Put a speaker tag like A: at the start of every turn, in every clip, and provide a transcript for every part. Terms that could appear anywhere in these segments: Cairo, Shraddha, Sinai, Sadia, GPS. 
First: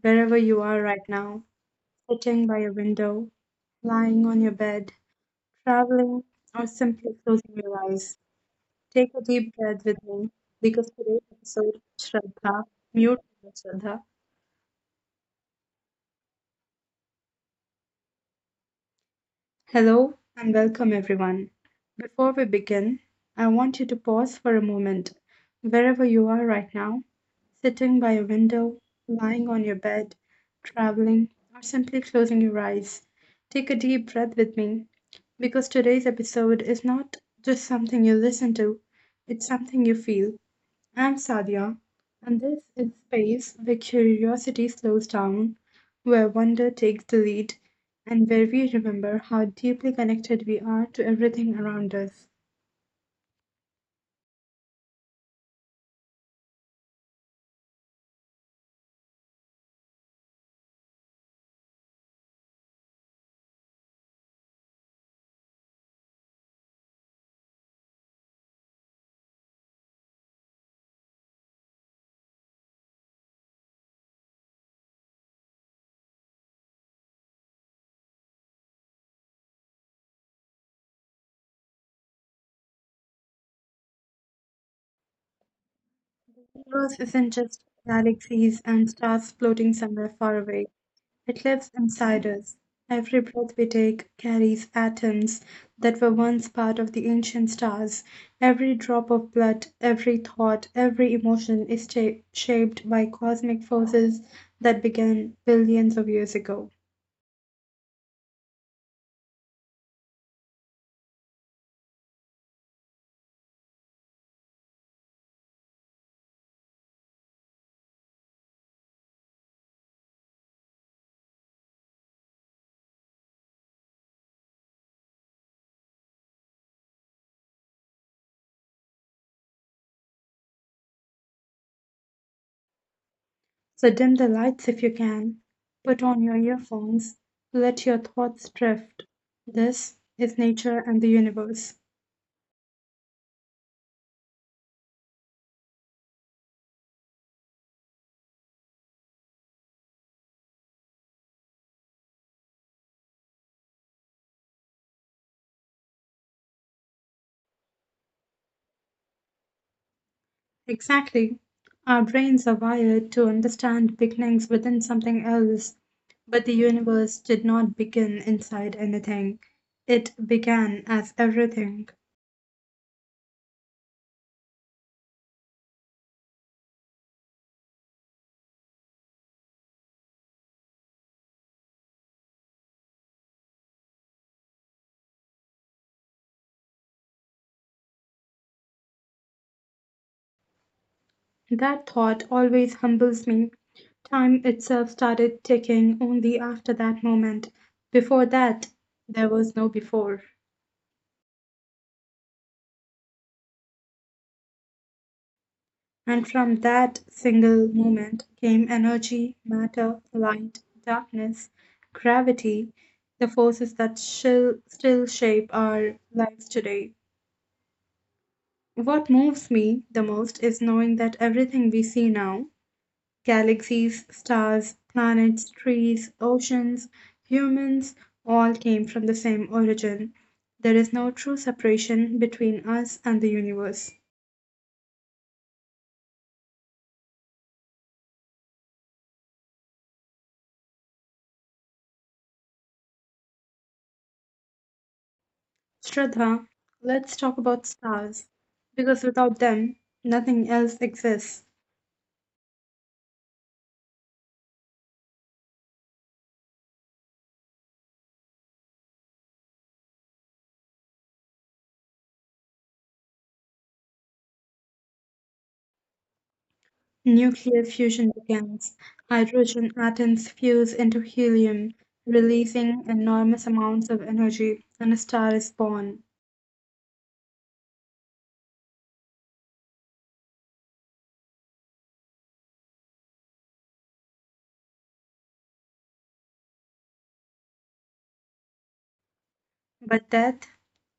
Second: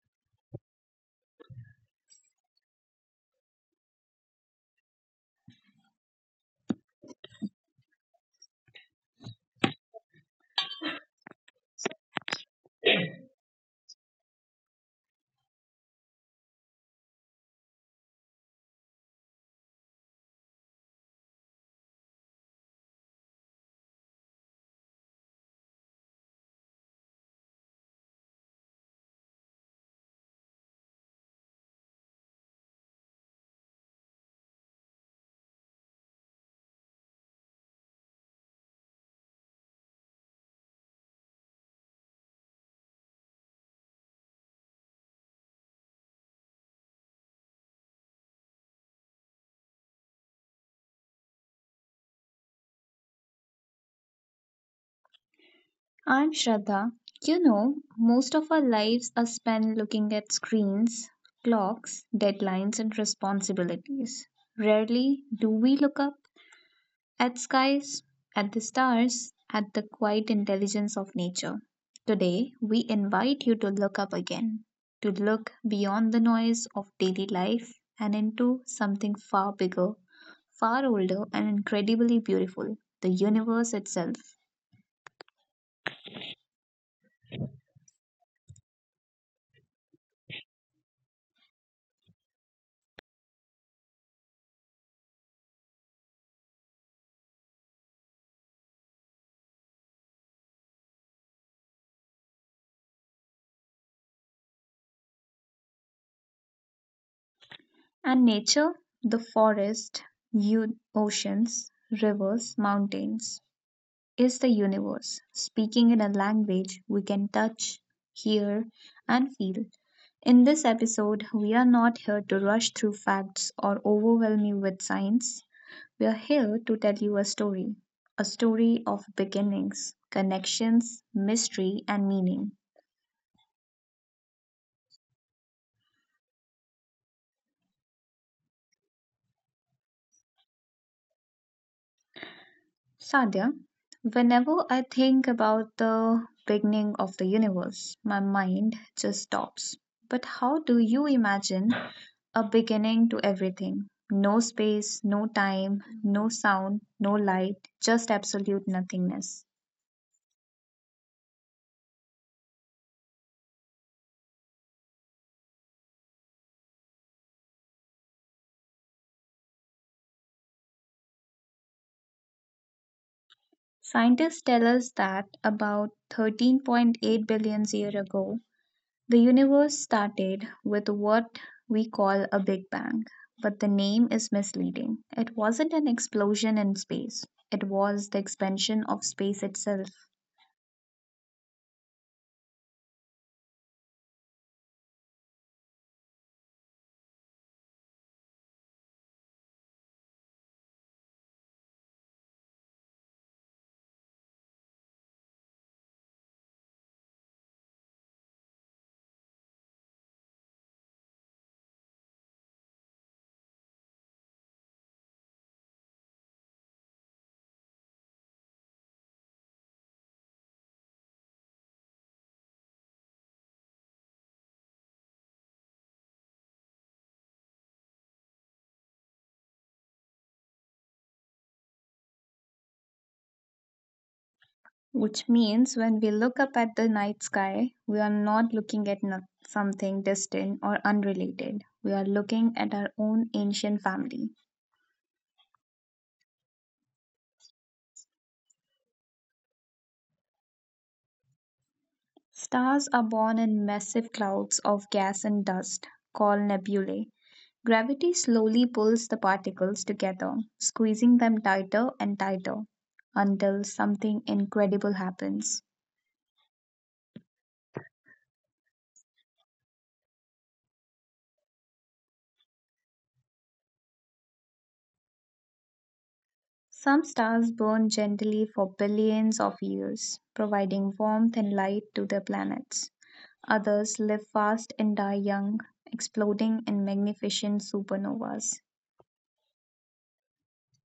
A: wherever you are right now, sitting by a window, lying on your bed, traveling, or simply closing your eyes. Take a deep breath with me because today's episode, Shraddha, mute with Shraddha, Hello and welcome everyone. Before we begin, I want you to pause for a moment wherever you are right now, sitting by a window, lying on your bed, traveling, or simply closing your eyes. Take a deep breath with me because today's episode is not just something you listen to, it's something you feel. I'm Sadia, and this is space where curiosity slows down, where wonder takes the lead, and where we remember how deeply connected we are to everything around us.
B: I'm Shraddha. You know, most of our lives are spent looking at screens, clocks, deadlines, and responsibilities. Rarely do we look up at skies, at the stars, at the quiet intelligence of nature. Today, we invite you to look up again, to look beyond the noise of daily life and into something far bigger, far older, and incredibly beautiful the universe itself.
A: The universe isn't just galaxies and stars floating somewhere far away. It lives inside us. Every breath we take carries atoms that were once part of the ancient stars. Every drop of blood, every thought, every emotion is shaped by cosmic forces that began billions of years ago.
B: And nature, the forest, oceans, rivers, mountains, is the universe, speaking in a language we can touch, hear, and feel. In this episode, we are not here to rush through facts or overwhelm you with science. We are here to tell you a story of beginnings, connections, mystery, and meaning.
A: So dim the lights if you can. Put on your earphones. Let your thoughts drift. This is nature and the universe.
B: Sadia, whenever I think about the beginning of the universe, my mind just stops. But how do you imagine a beginning to everything? No space, no time, no sound, no light, just absolute nothingness.
A: Exactly. Our brains are wired to understand beginnings within something else, but the universe did not begin inside anything. It began as everything.
B: Scientists tell us that about 13.8 billion years ago, the universe started with what we call a Big Bang, but the name is misleading. It wasn't an explosion in space, it was the expansion of space itself.
A: That thought always humbles me. Time itself started ticking only after that moment. Before that, there was no before. And from that single moment came energy, matter, light, darkness, gravity, the forces that still shape our lives today. What moves me the most is knowing that everything we see now, galaxies, stars, planets, trees, oceans, humans, all came from the same origin. There is no true separation between us and the universe.
B: Which means when we look up at the night sky, we are not looking at something distant or unrelated. We are looking at our own ancient family.
A: Shraddha, let's talk about stars, because without them, nothing else exists.
B: Stars are born in massive clouds of gas and dust called nebulae. Gravity slowly pulls the particles together, squeezing them tighter and tighter until something incredible happens.
A: Nuclear fusion begins. Hydrogen atoms fuse into helium, releasing enormous amounts of energy, and a star is born.
B: Some stars burn gently for billions of years, providing warmth and light to their planets. Others live fast and die young, exploding in magnificent supernovas.
A: But death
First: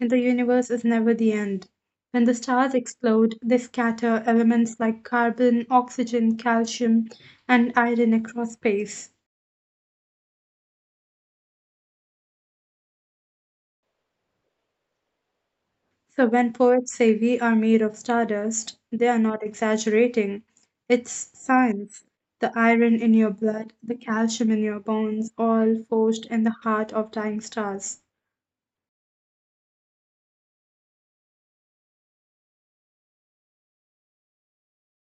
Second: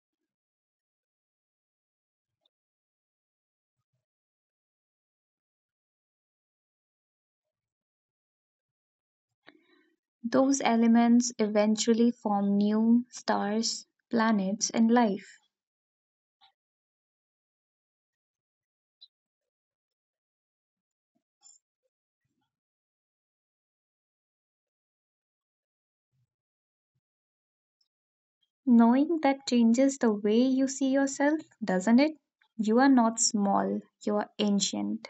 A: in the universe is never the end. When the stars explode, they scatter elements like carbon, oxygen, calcium, and iron across space.
B: Those elements eventually form new stars, planets, and life.
A: So when poets say we are made of stardust, they are not exaggerating. It's science. The iron in your blood, the calcium in your bones, all forged in the heart of dying stars.
B: Knowing that changes the way you see yourself, doesn't it? You are not small, you are ancient.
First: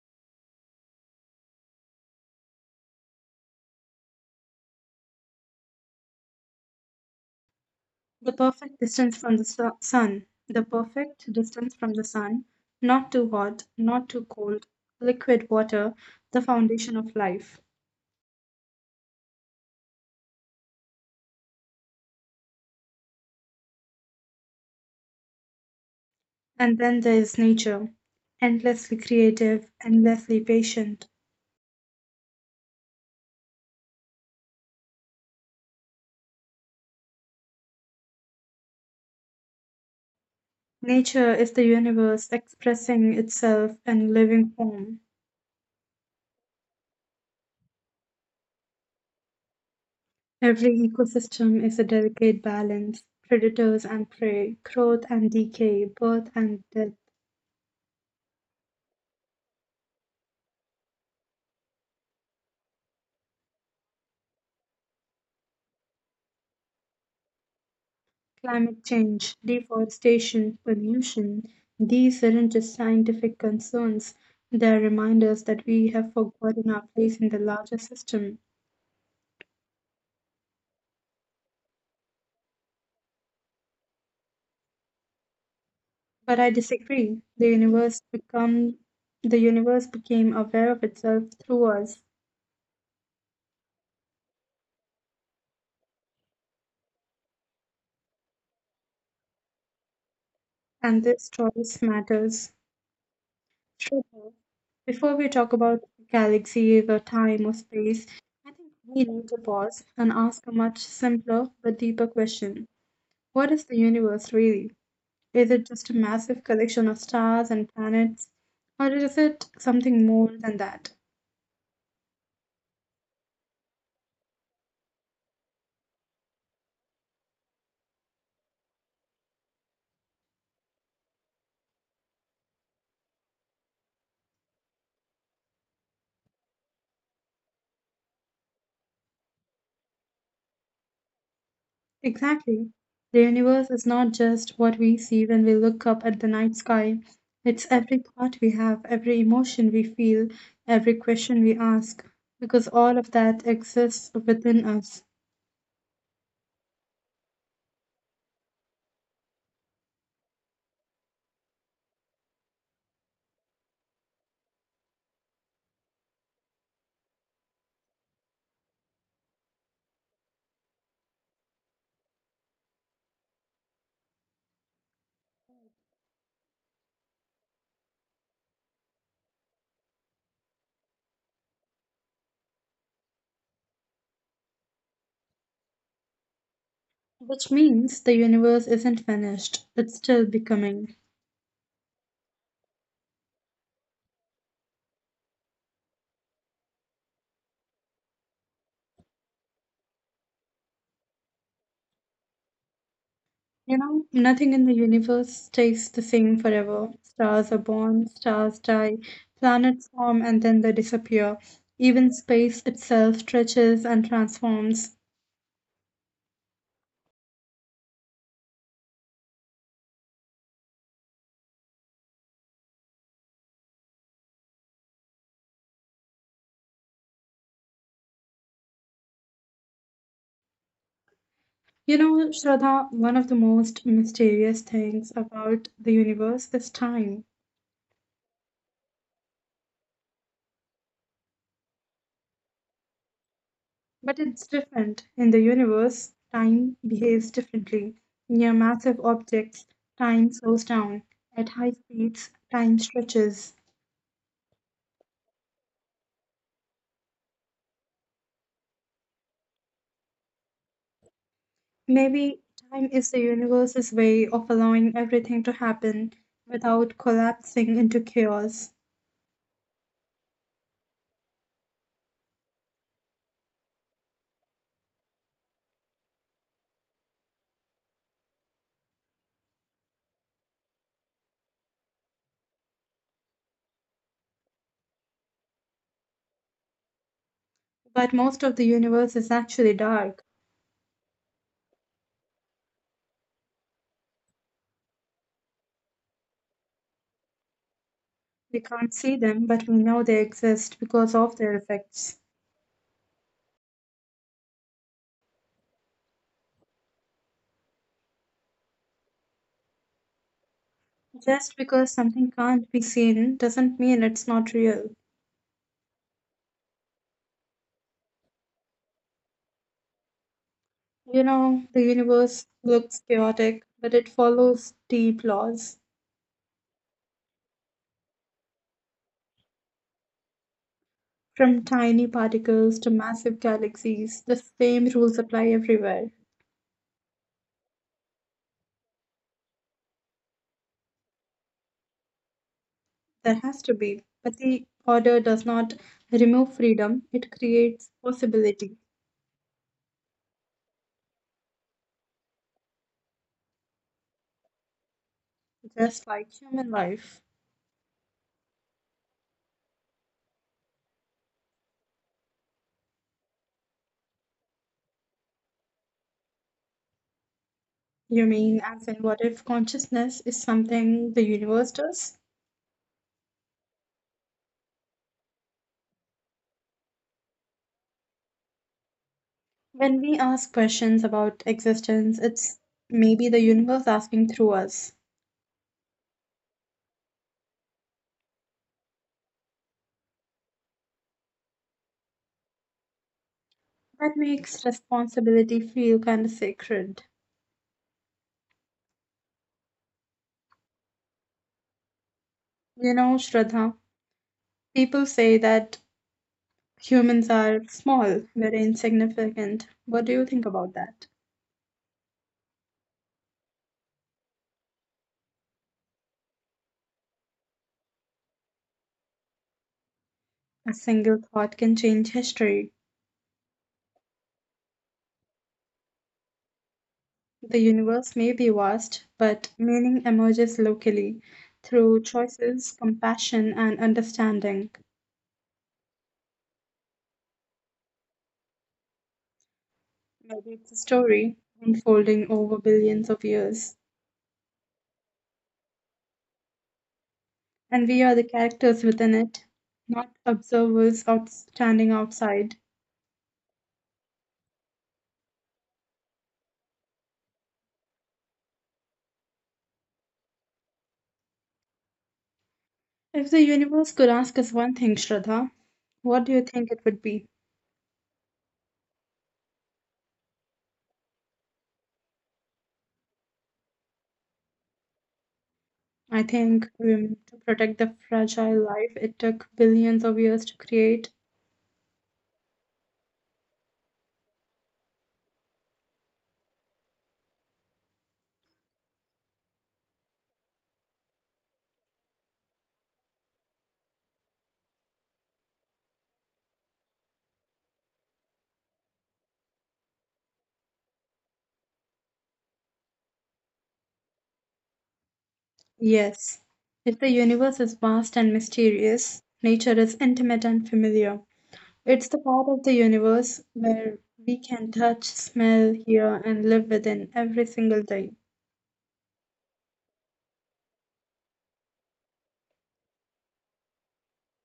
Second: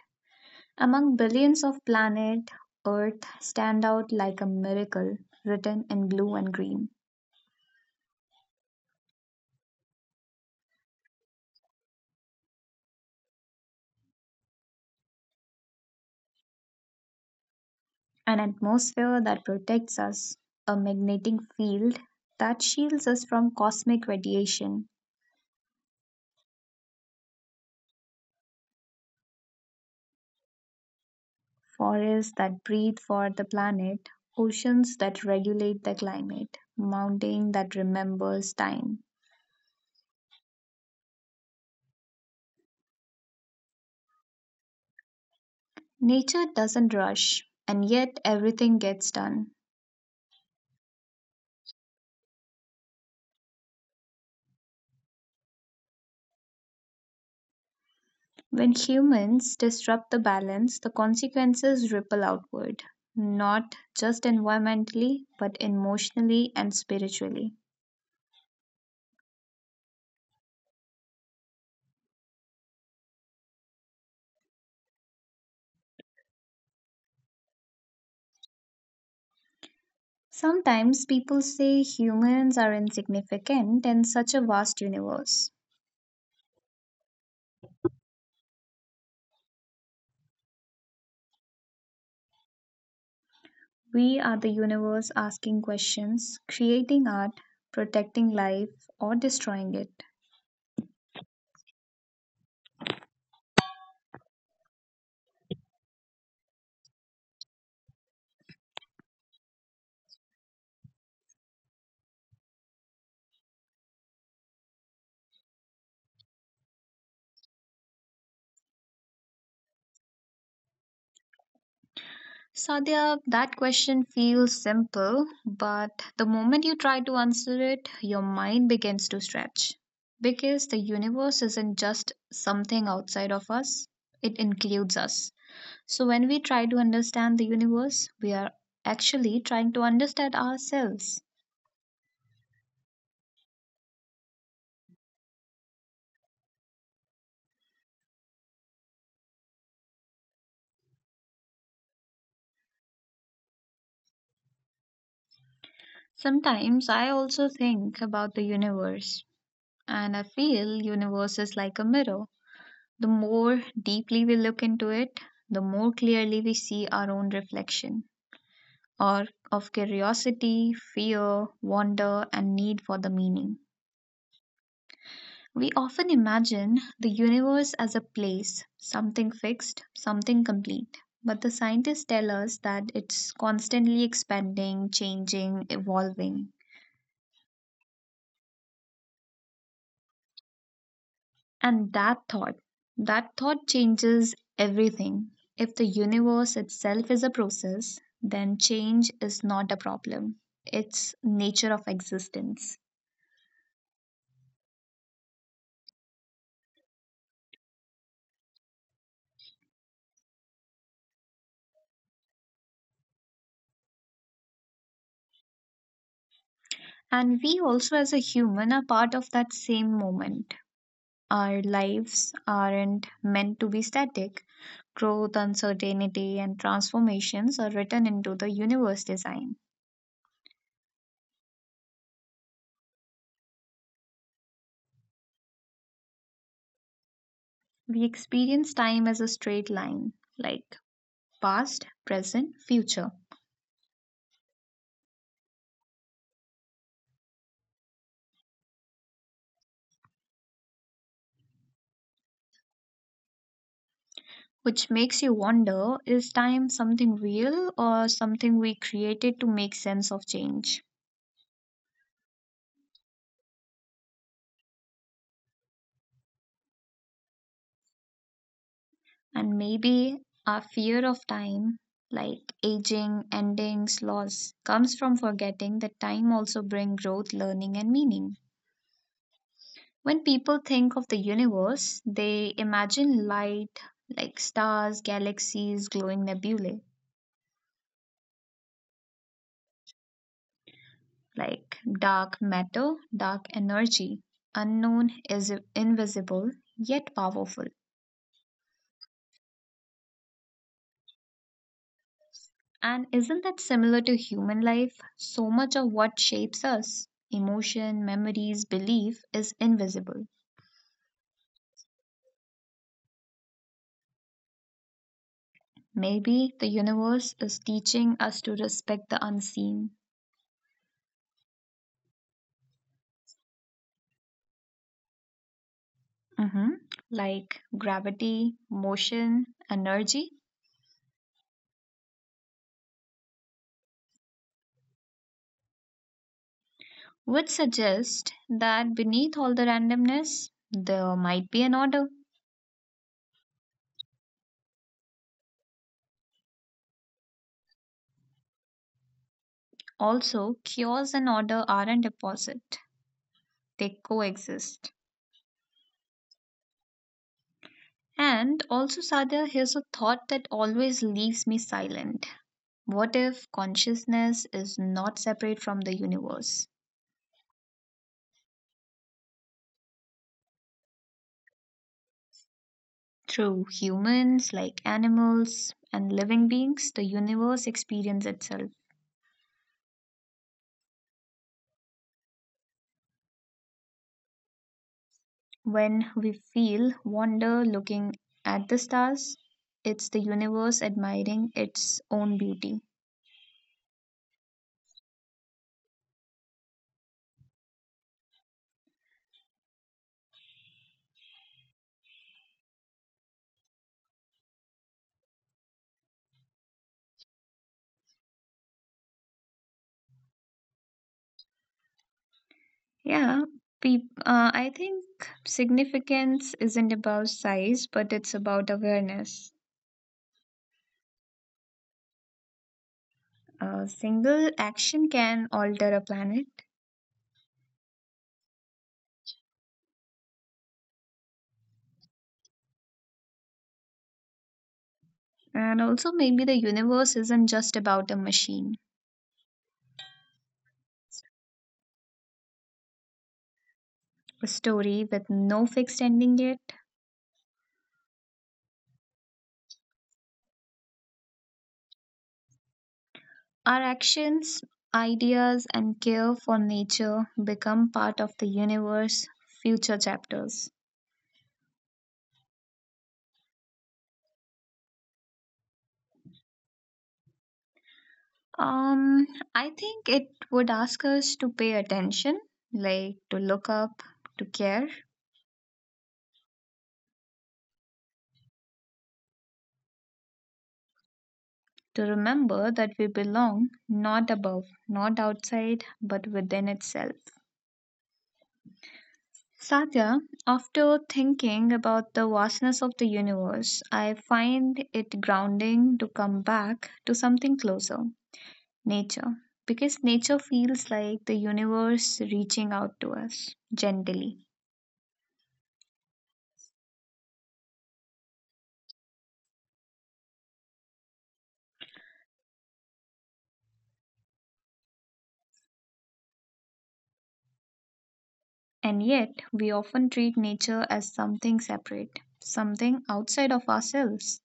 B: Among billions of planet, Earth stand out like a miracle written in blue and green.
A: The perfect distance from the su- sun. The perfect distance from the sun. Not too hot, not too cold. Liquid water, the foundation of life.
B: An atmosphere that protects us, a magnetic field that shields us from cosmic radiation,
A: And then there is nature. Endlessly creative, endlessly patient.
B: forests that breathe for the planet, oceans that regulate the climate, mountain that remembers time.
A: Nature is the universe expressing itself in living form.
B: Nature doesn't rush, and yet everything gets done.
A: Every ecosystem is a delicate balance, predators and prey, growth and decay, birth and death,
B: When humans disrupt the balance, the consequences ripple outward, not just environmentally, but emotionally and spiritually.
A: climate change, deforestation, pollution. These aren't just scientific concerns, they are reminders that we have forgotten our place in the larger system.
B: Sometimes people say humans are insignificant in such a vast universe.
A: But I disagree. The universe became aware of itself through us,
B: We are the universe asking questions, creating art, protecting life, or destroying it.
A: and this choice matters. Sure. Before we talk about galaxies or time or space, I think we need to pause and ask a much simpler but deeper question. What is the universe really? Is it just a massive collection of stars and planets, or is it something more than that?
B: Sadia, that question feels simple, but the moment you try to answer it, your mind begins to stretch. Because the universe isn't just something outside of us, it includes us. So when we try to understand the universe, we are actually trying to understand ourselves.
A: Exactly. The universe is not just what we see when we look up at the night sky. It's every thought we have, every emotion we feel, every question we ask, because all of that exists within us.
B: Sometimes I also think about the universe, and I feel universe is like a mirror. The more deeply we look into it, the more clearly we see our own reflection. Or of curiosity, fear, wonder, and need for the meaning. We often imagine the universe as a place, something fixed, something complete. But the scientists tell us that it's constantly expanding, changing, evolving.
A: Which means the universe isn't finished, it's still becoming.
B: And that thought changes everything. If the universe itself is a process, then change is not a problem. It's nature of existence.
A: You know, nothing in the universe stays the same forever. Stars are born, stars die, planets form and then they disappear. Even space itself stretches and transforms.
B: And we also, as a human, are part of that same moment. Our lives aren't meant to be static. Growth, uncertainty, and transformations are written into the universe design.
A: You know, Shraddha, one of the most mysterious things about the universe is time.
B: We experience time as a straight line, like past, present, future,
A: But it's different. In the universe, time behaves differently. Near massive objects, time slows down. At high speeds, time stretches.
B: which makes you wonder is time something real or something we created to make sense of change?
A: Maybe time is the universe's way of allowing everything to happen without collapsing into chaos.
B: And maybe our fear of time, like aging, endings, loss, comes from forgetting that time also brings growth, learning, and meaning. When people think of the universe, they imagine light like stars, galaxies, glowing nebulae,
A: But most of the universe is actually dark.
B: like dark matter, dark energy, unknown is invisible yet powerful.
A: We can't see them, but we know they exist because of their effects.
B: And isn't that similar to human life? So much of what shapes us, emotion, memories, belief, is invisible.
A: Just because something can't be seen doesn't mean it's not real.
B: Maybe the universe is teaching us to respect the unseen.
A: You know, the universe looks chaotic, but it follows deep laws.
B: Mhm. Like gravity, motion, energy,
A: From tiny particles to massive galaxies, the same rules apply everywhere.
B: which suggests that beneath all the randomness, there might be an order.
A: There has to be. But the order does not remove freedom, it creates possibility,
B: Also, chaos and order aren't opposite, they coexist.
A: just like human life.
B: And also, Sadia, here's a thought that always leaves me silent. What if consciousness is not separate from the universe?
A: You mean, as in, what if consciousness is something the universe does?
B: Through humans, like animals and living beings, the universe experiences itself.
A: When we ask questions about existence, it's maybe the universe asking through us.
B: When we feel wonder looking at the stars, it's the universe admiring its own beauty.
A: That makes responsibility feel kind of sacred. You know, Shraddha, people say that humans are small, very insignificant. What do you think about that?
B: Yeah, peop I think significance isn't about size, but it's about awareness.
A: A single thought can change history.
B: A single action can alter a planet.
A: The universe may be vast, but meaning emerges locally through choices, compassion, and understanding.
B: And also, maybe the universe isn't just about a machine,
A: Maybe it's a story unfolding over billions of years,
B: a story with no fixed ending yet.
A: and we are the characters within it, not observers out standing outside.
B: Our actions, ideas, and care for nature become part of the universe future chapters.
A: If the universe could ask us one thing, Shraddha, what do you think it would be?
B: Um, I think it would ask us to pay attention, like to look up, to care,
A: I think to protect the fragile life it took billions of years to create.
B: to remember that we belong not above, not outside, but within itself. Satya, after thinking about the vastness of the universe, I find it grounding to come back to something closer nature. Because nature feels like the universe reaching out to us gently.
A: Yes. If the universe is vast and mysterious, nature is intimate and familiar. It's the part of the universe where we can touch, smell, hear, and live within every single day.
B: And yet, we often treat nature as something separate, something outside of ourselves.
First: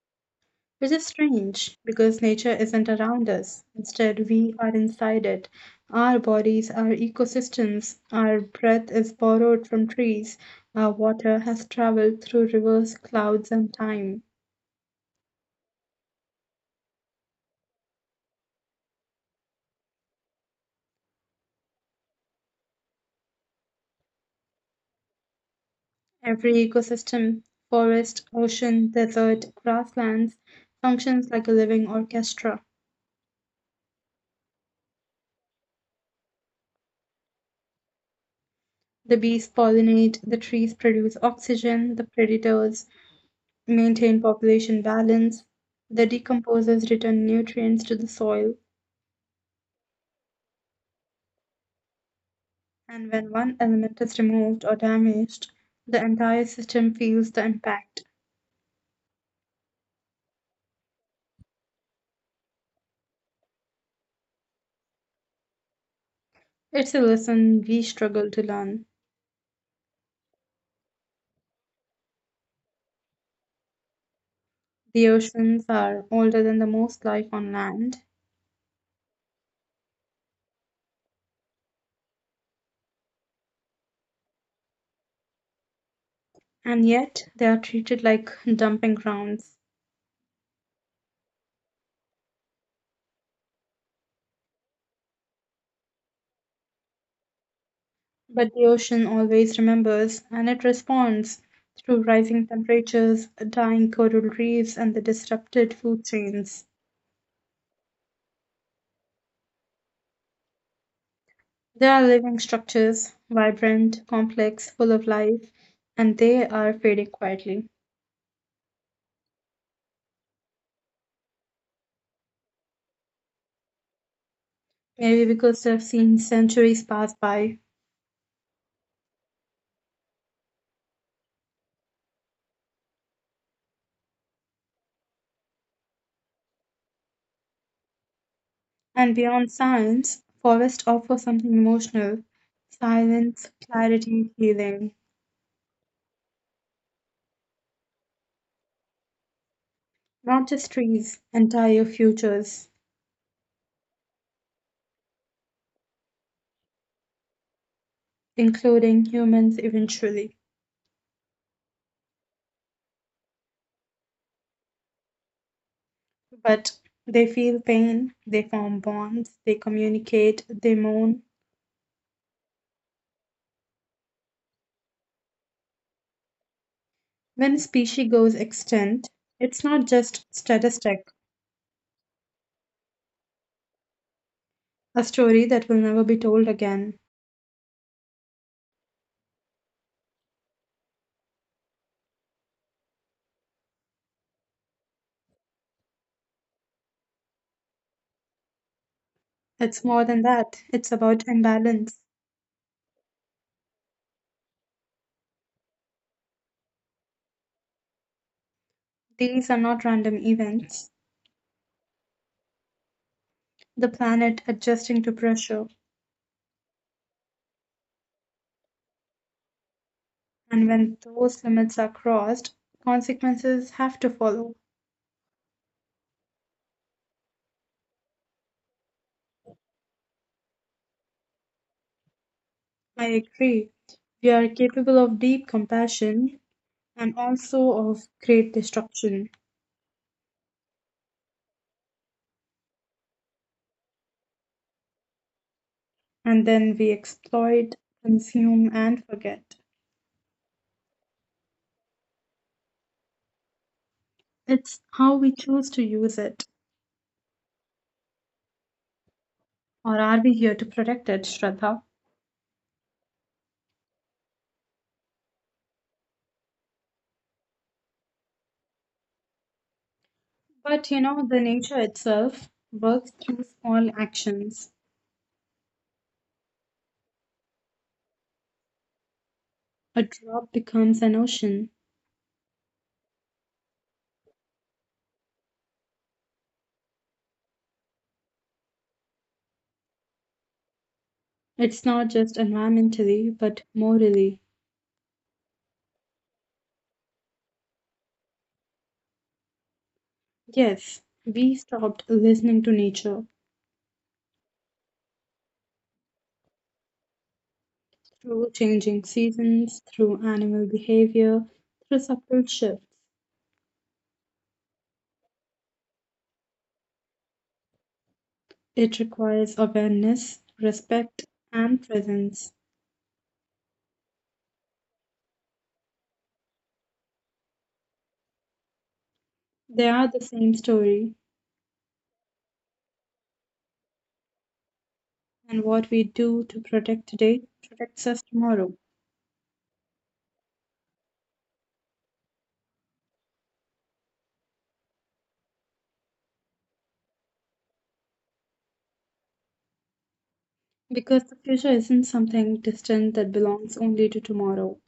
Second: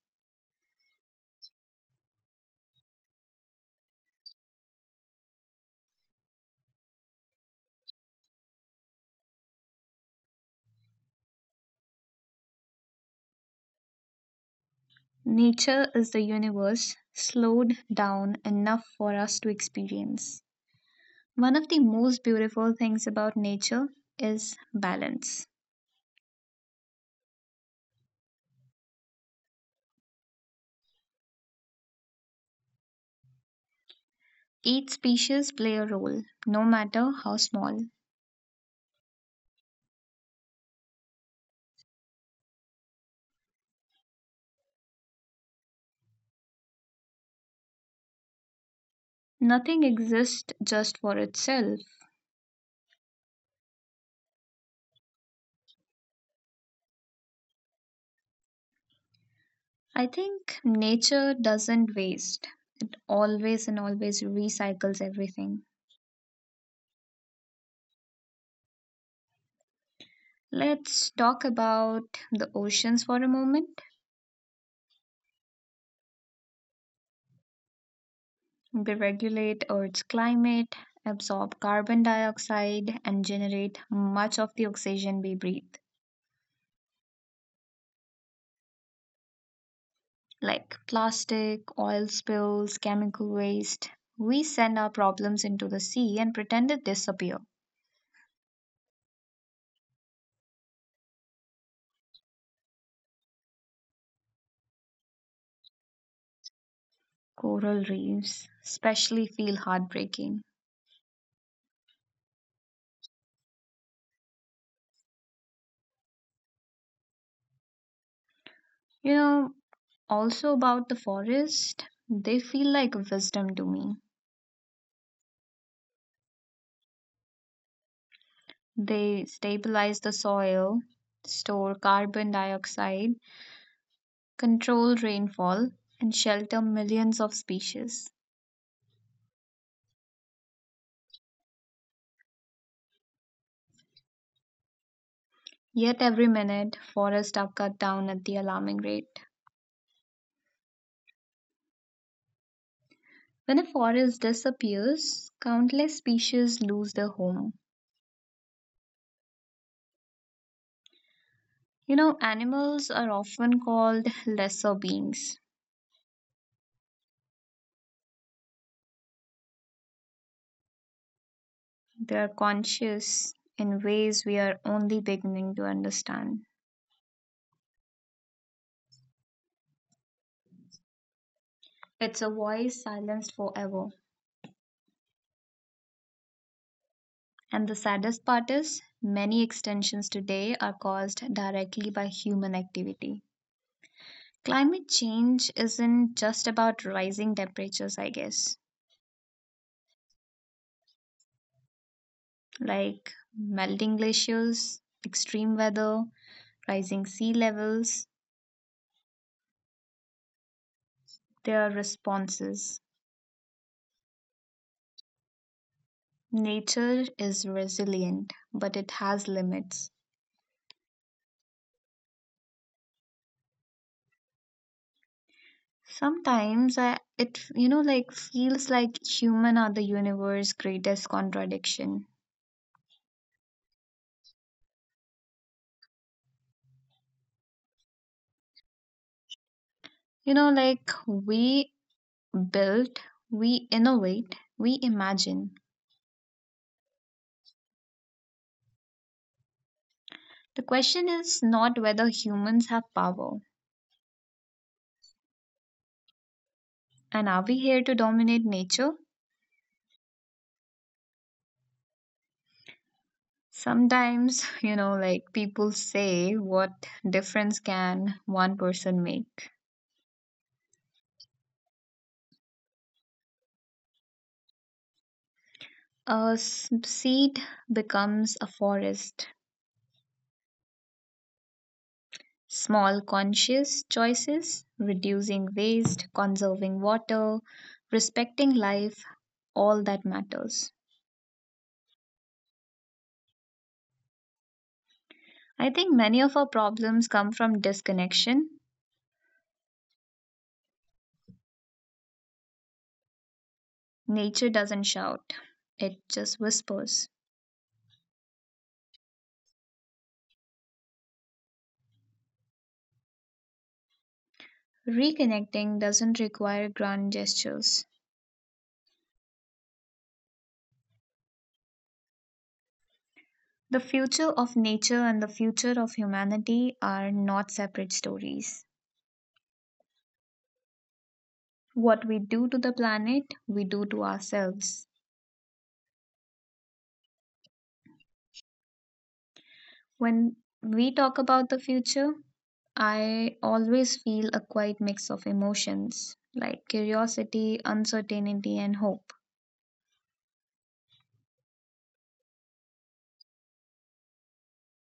A: Which is strange because nature isn't around us. Instead, we are inside it. Our bodies, our ecosystems, our breath is borrowed from trees. Our water has traveled through rivers, clouds, and time.
B: Nature is the universe slowed down enough for us to experience. One of the most beautiful things about nature is balance.
A: Every ecosystem, forest, ocean, desert, grasslands, functions like a living orchestra.
B: Each species play a role, no matter how small.
A: The bees pollinate, the trees produce oxygen, the predators maintain population balance, the decomposers return nutrients to the soil.
B: Nothing exists just for itself.
A: And when one element is removed or damaged, the entire system feels the impact.
B: I think nature doesn't waste, it always and always recycles everything.
A: It's a lesson we struggle to learn.
B: Let's talk about the oceans for a moment.
A: The oceans are older than the most life on land,
B: They regulate Earth's climate, absorb carbon dioxide, and generate much of the oxygen we breathe.
A: and yet they are treated like dumping grounds.
B: Like plastic, oil spills, chemical waste. We send our problems into the sea and pretend it disappears.
A: But the ocean always remembers and it responds through rising temperatures, dying coral reefs, and the disrupted food chains.
B: Coral reefs especially feel heartbreaking.
A: They are living structures, vibrant, complex, full of life, and they are fading quietly.
B: You know, also about the forest, they feel like wisdom to me.
A: Maybe because they've seen centuries pass by.
B: They stabilize the soil, store carbon dioxide, control rainfall, and shelter millions of species.
A: And beyond science, forests offer something emotional, silence, clarity, healing.
B: Yet every minute, forests are cut down at the alarming rate.
A: Not just trees, entire futures,
B: When a forest disappears, countless species lose their home.
A: including humans eventually.
B: You know, animals are often called lesser beings.
A: But they feel pain, they form bonds, they communicate, they mourn.
B: They are conscious in ways we are only beginning to understand.
A: When a species goes extinct, it's not just statistic,
B: It's a voice silenced forever.
A: a story that will never be told again.
B: And the saddest part is, many extinctions today are caused directly by human activity. Climate change isn't just about rising temperatures, I guess,
A: It's more than that, it's about imbalance.
B: like melting glaciers, extreme weather, rising sea levels,
A: These are not random events.
B: there are responses.
A: The planet adjusting to pressure,
B: Nature is resilient, but it has limits.
A: and when those limits are crossed, consequences have to follow.
B: Sometimes it like feels like human are the universe's greatest contradiction.
A: I agree. We are capable of deep compassion and also of great destruction,
B: You know like we build, we innovate, we imagine.
A: and then we exploit, consume, and forget.
B: The question is not whether humans have power
A: It's how we choose to use it,
B: and are we here to dominate nature.
A: or are we here to protect it, Shraddha?
B: Sometimes, like people say, what difference can one person make?
A: But you know, the nature itself works through small actions.
B: A seed becomes a forest.
A: A drop becomes an ocean.
B: Small conscious choices, reducing waste, conserving water, respecting life, all that matters.
A: It's not just environmentally, but morally.
B: I think many of our problems come from disconnection.
A: Yes, we stopped listening to nature
B: Nature doesn't shout, it just whispers.
A: through changing seasons, through animal behavior, through subtle shifts.
B: Reconnecting doesn't require grand gestures.
A: It requires awareness, respect, and presence.
B: The future of nature and the future of humanity are not separate stories.
A: They are the same story,
B: What we do to the planet, we do to ourselves.
A: and what we do to protect today protects us tomorrow.
B: When we talk about the future, I always feel a quite mix of emotions like curiosity, uncertainty, and hope.
A: Because the future isn't something distant that belongs only to tomorrow,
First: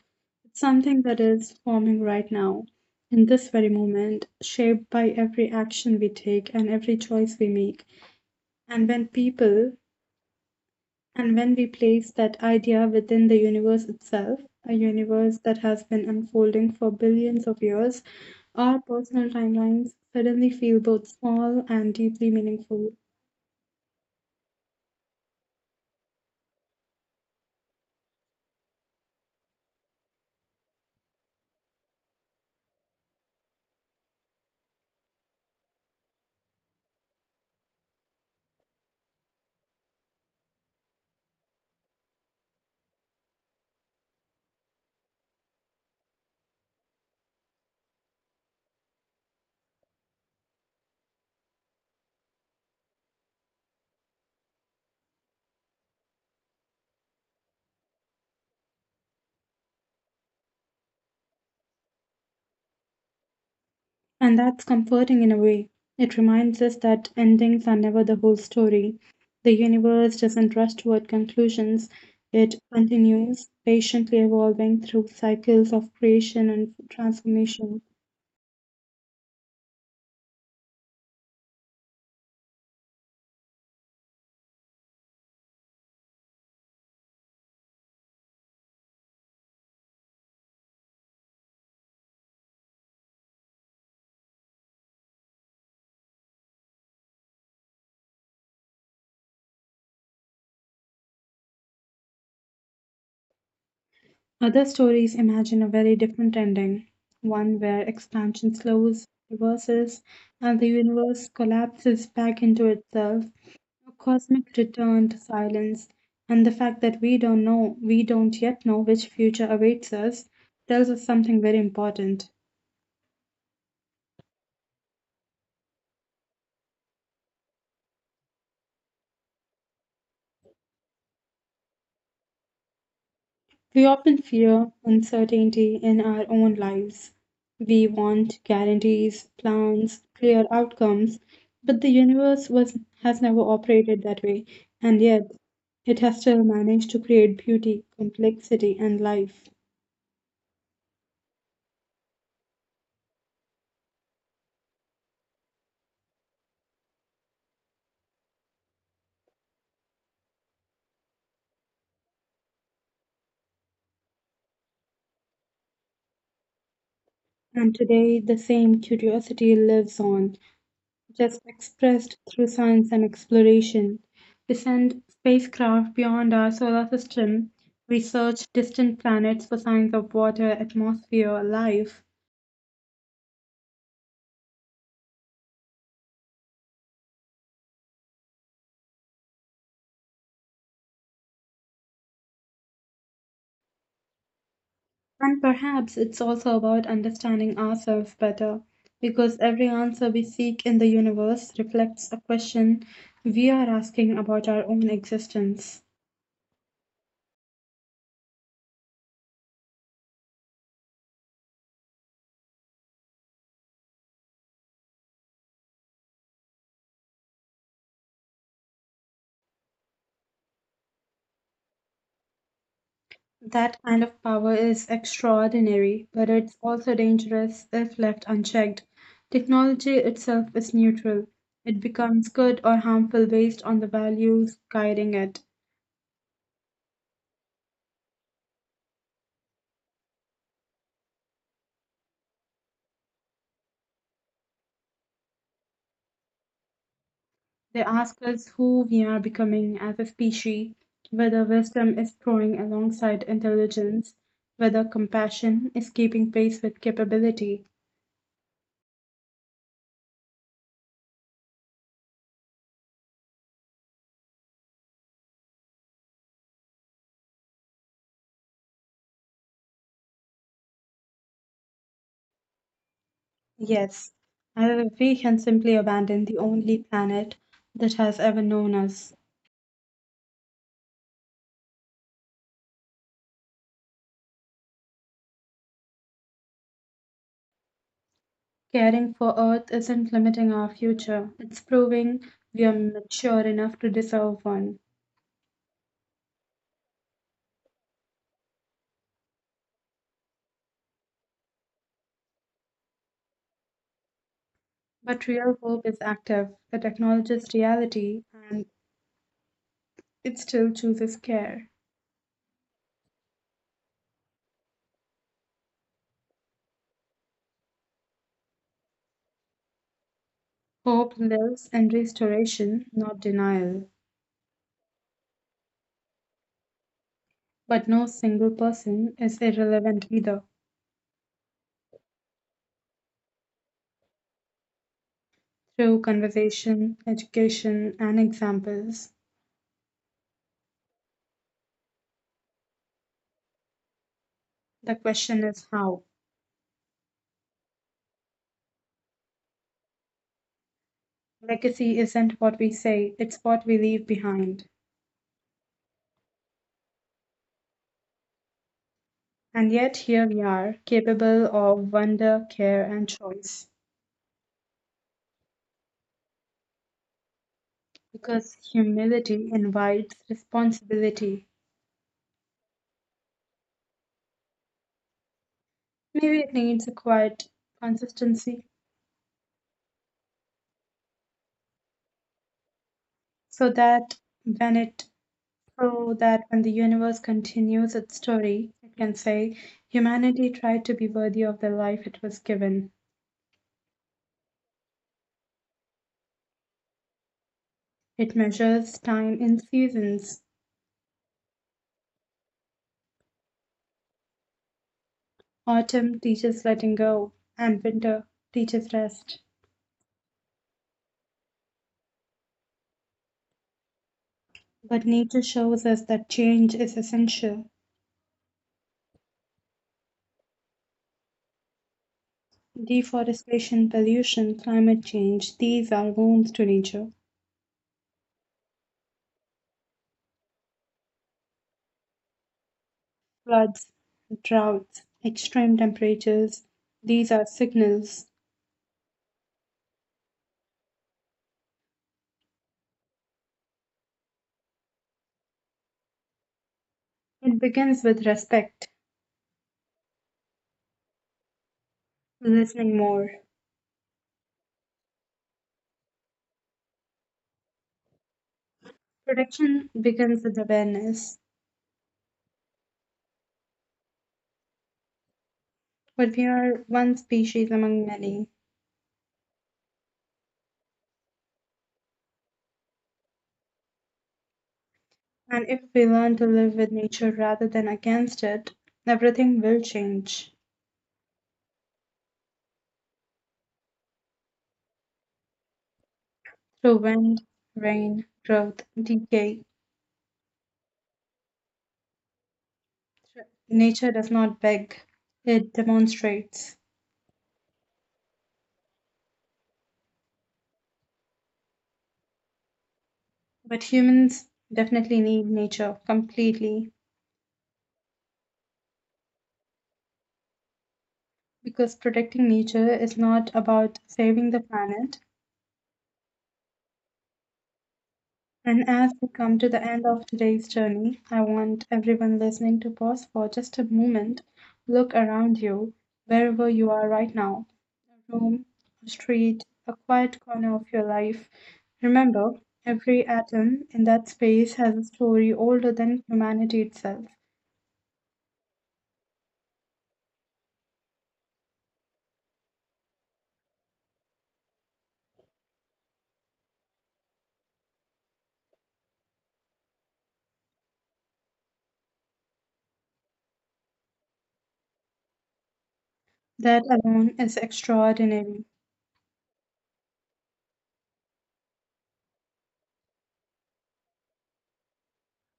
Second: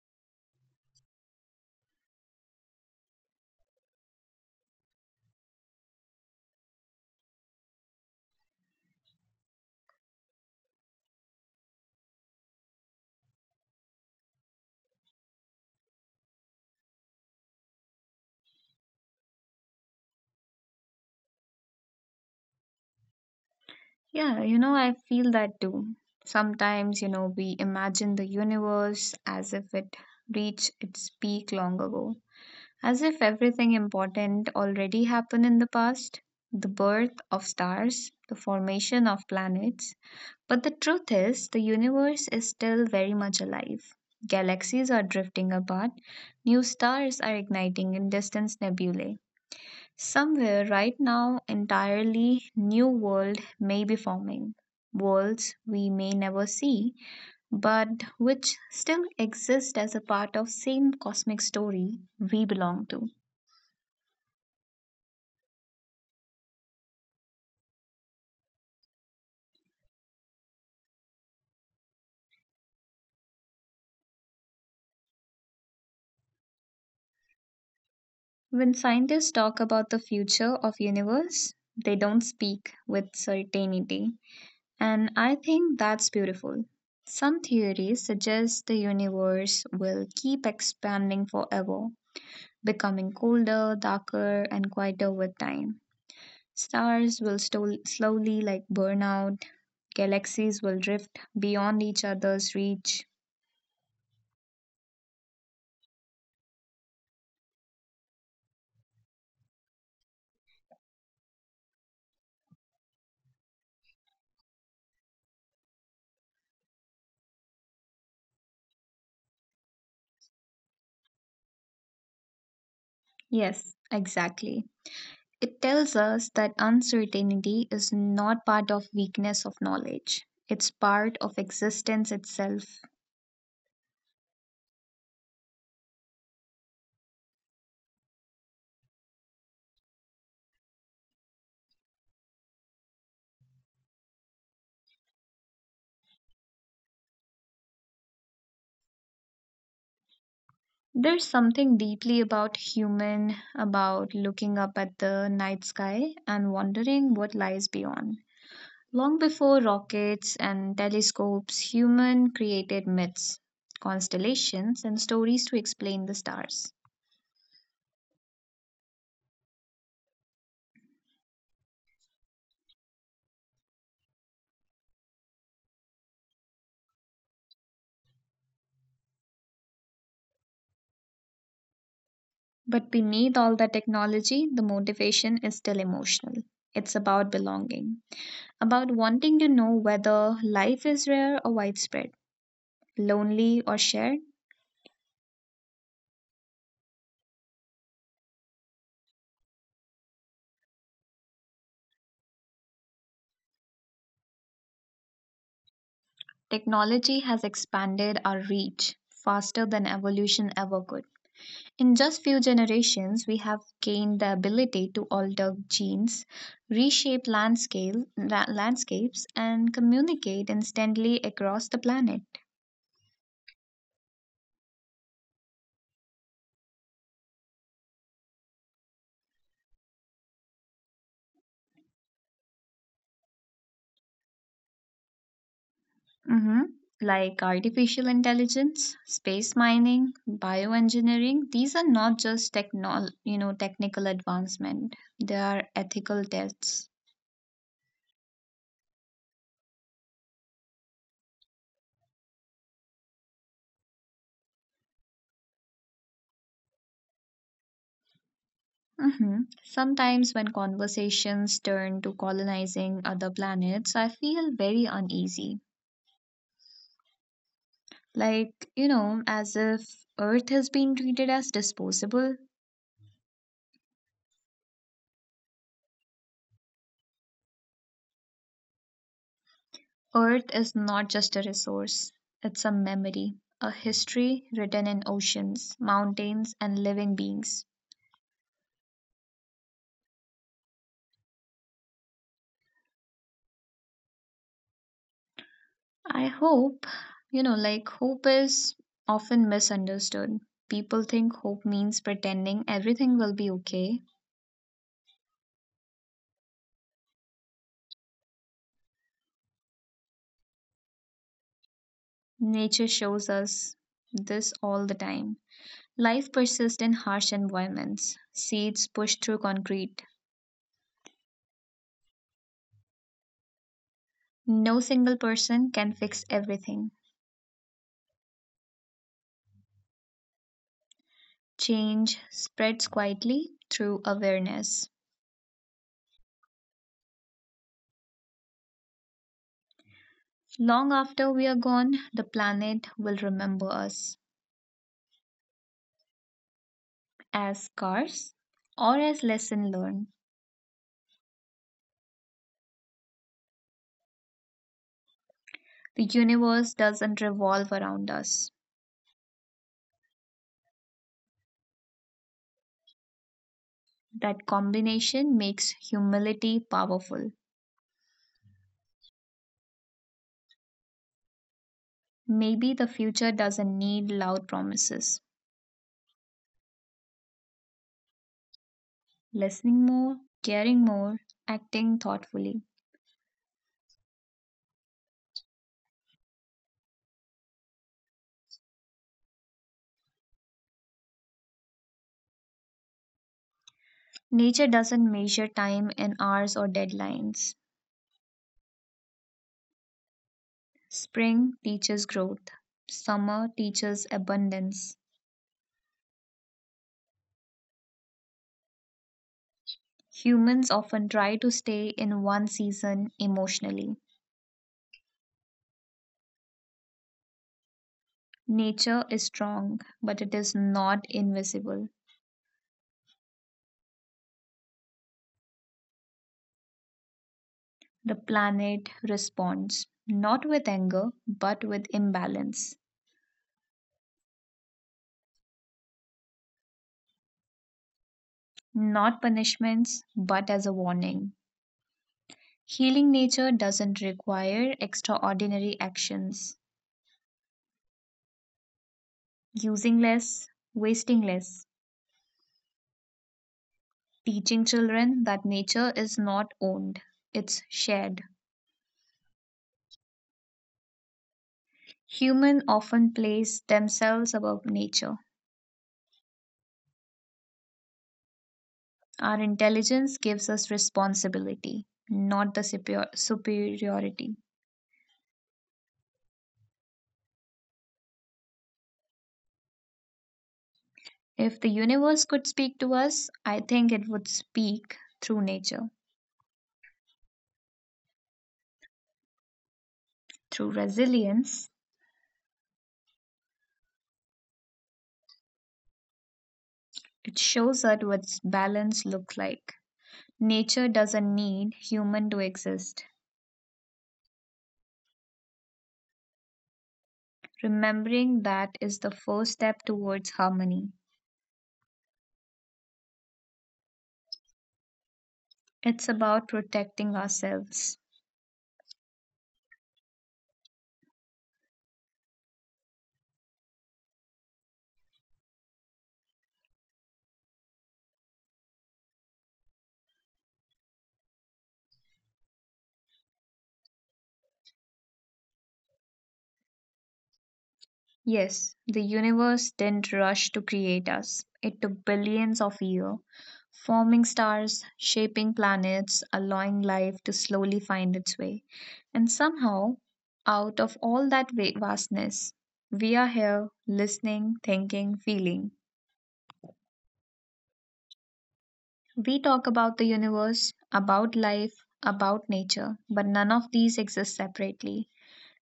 A: something that is forming right now, in this very moment, shaped by every action we take and every choice we make. And when people and when we place that idea within the universe itself, a universe that has been unfolding for billions of years, our personal timelines suddenly feel both small and deeply meaningful.
B: Yeah, you know, I feel that too. Sometimes, you know, we imagine the universe as if it reached its peak long ago, as if everything important already happened in the past the birth of stars, the formation of planets. But the truth is, the universe is still very much alive. Galaxies are drifting apart, new stars are igniting in distant nebulae. Somewhere right now, entirely new world may be forming. Worlds we may never see, but which still exist as a part of same cosmic story we belong to.
A: And that's comforting in a way. It reminds us that endings are never the whole story. The universe doesn't rush toward conclusions, it continues, patiently evolving through cycles of creation and transformation.
B: When scientists talk about the future of universe, they don't speak with certainty, and I think that's beautiful. Some theories suggest the universe will keep expanding forever, becoming colder, darker, and quieter with time. Stars will slowly like burn out, galaxies will drift beyond each other's reach.
A: Other stories imagine a very different ending, one where expansion slows, reverses, and the universe collapses back into itself. A cosmic return to silence, and the fact that we don't yet know which future awaits us, tells us something very important.
B: Yes, exactly. It tells us that uncertainty is not part of weakness of knowledge. It's part of existence itself.
A: We often fear uncertainty in our own lives. We want guarantees, plans, clear outcomes, but the universe has never operated that way, and yet it has still managed to create beauty, complexity, and life.
B: There's something deeply about human about looking up at the night sky and wondering what lies beyond. Long before rockets and telescopes, human created myths, constellations and stories to explain the stars.
A: And today, the same curiosity lives on, just expressed through science and exploration. We send spacecraft beyond our solar system, we search distant planets for signs of water, atmosphere, life.
B: But beneath all the technology, the motivation is still emotional. It's about belonging about wanting to know whether life is rare or widespread, lonely or shared.
A: And perhaps it's also about understanding ourselves better, because every answer we seek in the universe reflects a question we are asking about our own existence.
B: Technology has expanded our reach faster than evolution ever could. In just few generations, we have gained the ability to alter genes, reshape landscapes, and communicate instantly across the planet.
A: That kind of power is extraordinary, but it's also dangerous if left unchecked. Technology itself is neutral. It becomes good or harmful based on the values guiding it.
B: Hmm. Like artificial intelligence, space mining, bioengineering, these are not just technical advancement. They are ethical tests.
A: They ask us who we are becoming as a species, whether wisdom is growing alongside intelligence, whether compassion is keeping pace with capability.
B: Hmm. Sometimes when conversations turn to colonizing other planets, I feel very uneasy. Like, you know, as if Earth has been treated as disposable.
A: Yes, as if we can simply abandon the only planet that has ever known us.
B: Earth is not just a resource, it's a memory, a history written in oceans, mountains, and living beings.
A: Caring for Earth isn't limiting our future, it's proving we are mature enough to deserve one.
B: I hope, you know, like hope is often misunderstood. People think hope means pretending everything will be okay.
A: But real hope is active, it acknowledges reality, and it still chooses care.
B: Nature shows us this all the time. Life persists in harsh environments, seeds pushed through concrete.
A: Hope lives in restoration, not denial.
B: No single person can fix everything.
A: But no single person is irrelevant either.
B: Change spreads quietly through awareness.
A: Through conversation, education, and examples,
B: Long after we are gone, the planet will remember us
A: the question is how.
B: as scars or as lesson learned.
A: Legacy isn't what we say, it's what we leave behind.
B: The universe doesn't revolve around us.
A: And yet here we are, capable of wonder, care, and choice.
B: That combination makes humility powerful.
A: Because humility invites responsibility.
B: Maybe the future doesn't need loud promises.
A: Maybe it needs a quiet consistency,
B: Listening more, caring more, acting thoughtfully.
A: so that when it so that when the universe continues its story, it can say humanity tried to be worthy of the life it was given.
B: Nature doesn't measure time in hours or deadlines.
A: It measures time in seasons.
B: Spring teaches growth, summer teaches abundance.
A: Autumn teaches letting go, and winter teaches rest.
B: Humans often try to stay in one season emotionally.
A: But nature shows us that change is essential.
B: Nature is strong, but it is not invisible.
A: Deforestation, pollution, climate change, these are wounds to nature.
B: The planet responds not with anger but with imbalance,
A: Floods, droughts, extreme temperatures, these are signals.
B: not punishments but as a warning. Healing nature doesn't require extraordinary actions.
A: It begins with respect,
B: Using less, wasting less,
A: listening more.
B: teaching children that nature is not owned, it's shared.
A: Protection begins with awareness.
B: Human often place themselves above nature.
A: But we are one species among many,
B: Our intelligence gives us responsibility, not the superiority.
A: and if we learn to live with nature rather than against it, everything will change.
B: If the universe could speak to us, I think it would speak through nature.
A: Through wind, rain, growth, decay,
B: Through resilience,
A: nature does not beg, it demonstrates.
B: it shows us what balance looks like. Nature doesn't need human to exist.
A: But humans definitely need nature completely
B: Remembering that is the first step towards harmony.
A: because protecting nature is not about saving the planet.
B: It's about protecting ourselves.
A: And as we come to the end of today's journey, I want everyone listening to pause for just a moment, look around you, wherever you are right now, a room, a street, a quiet corner of your life. Remember, every atom in that space has a story older than humanity itself.
B: Yes, the universe didn't rush to create us. It took billions of years, forming stars, shaping planets, allowing life to slowly find its way. And somehow, out of all that vastness, we are here listening, thinking, feeling.
A: That alone is extraordinary.
B: We talk about the universe, about life, about nature, but none of these exist separately.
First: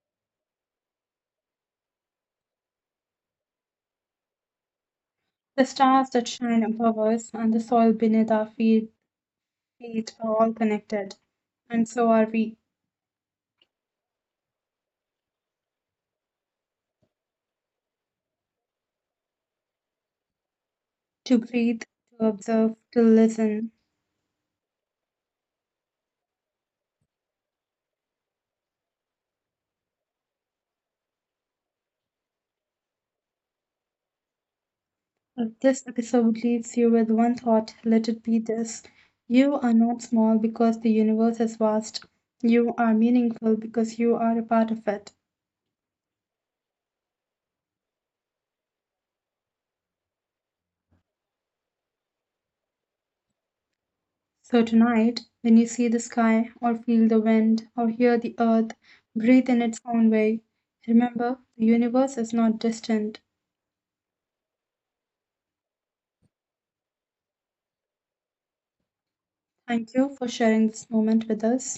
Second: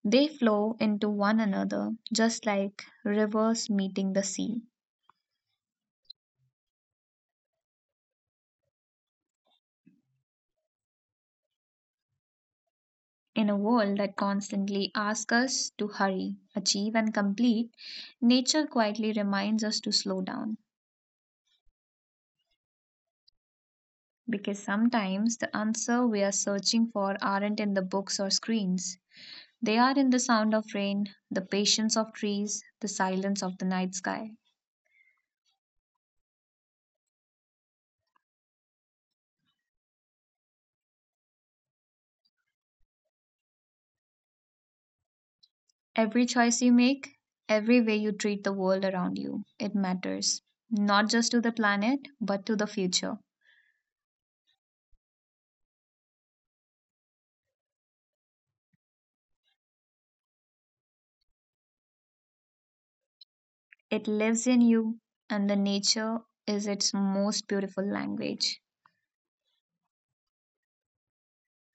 B: They flow into one another, just like rivers meeting the sea.
A: The stars that shine above us and the soil beneath our feet, are all connected, and so are we.
B: In a world that constantly asks us to hurry, achieve, and complete, nature quietly reminds us to slow down.
A: To breathe, to observe, to listen.
B: Because sometimes the answer we are searching for aren't in the books or screens. They are in the sound of rain, the patience of trees, the silence of the night sky.
A: If this episode leaves you with one thought, let it be this. You are not small because the universe is vast. You are meaningful because you are a part of it.
B: Every choice you make, every way you treat the world around you, it matters. Not just to the planet, but to the future.
A: So tonight, when you see the sky, or feel the wind, or hear the earth breathe in its own way, remember the universe is not distant.
B: It lives in you, and the nature is its most beautiful language.
A: Thank you for sharing this moment with us.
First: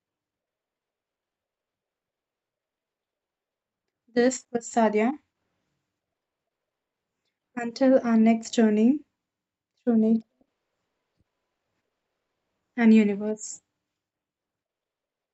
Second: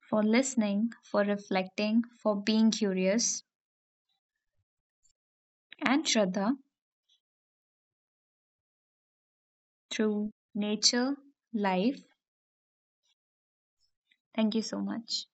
B: For listening, for reflecting, for being curious,
A: This was Sadia.
B: and Shraddha
A: Until our next journey through nature
B: through nature, life.
A: and universe.
B: Thank you so much.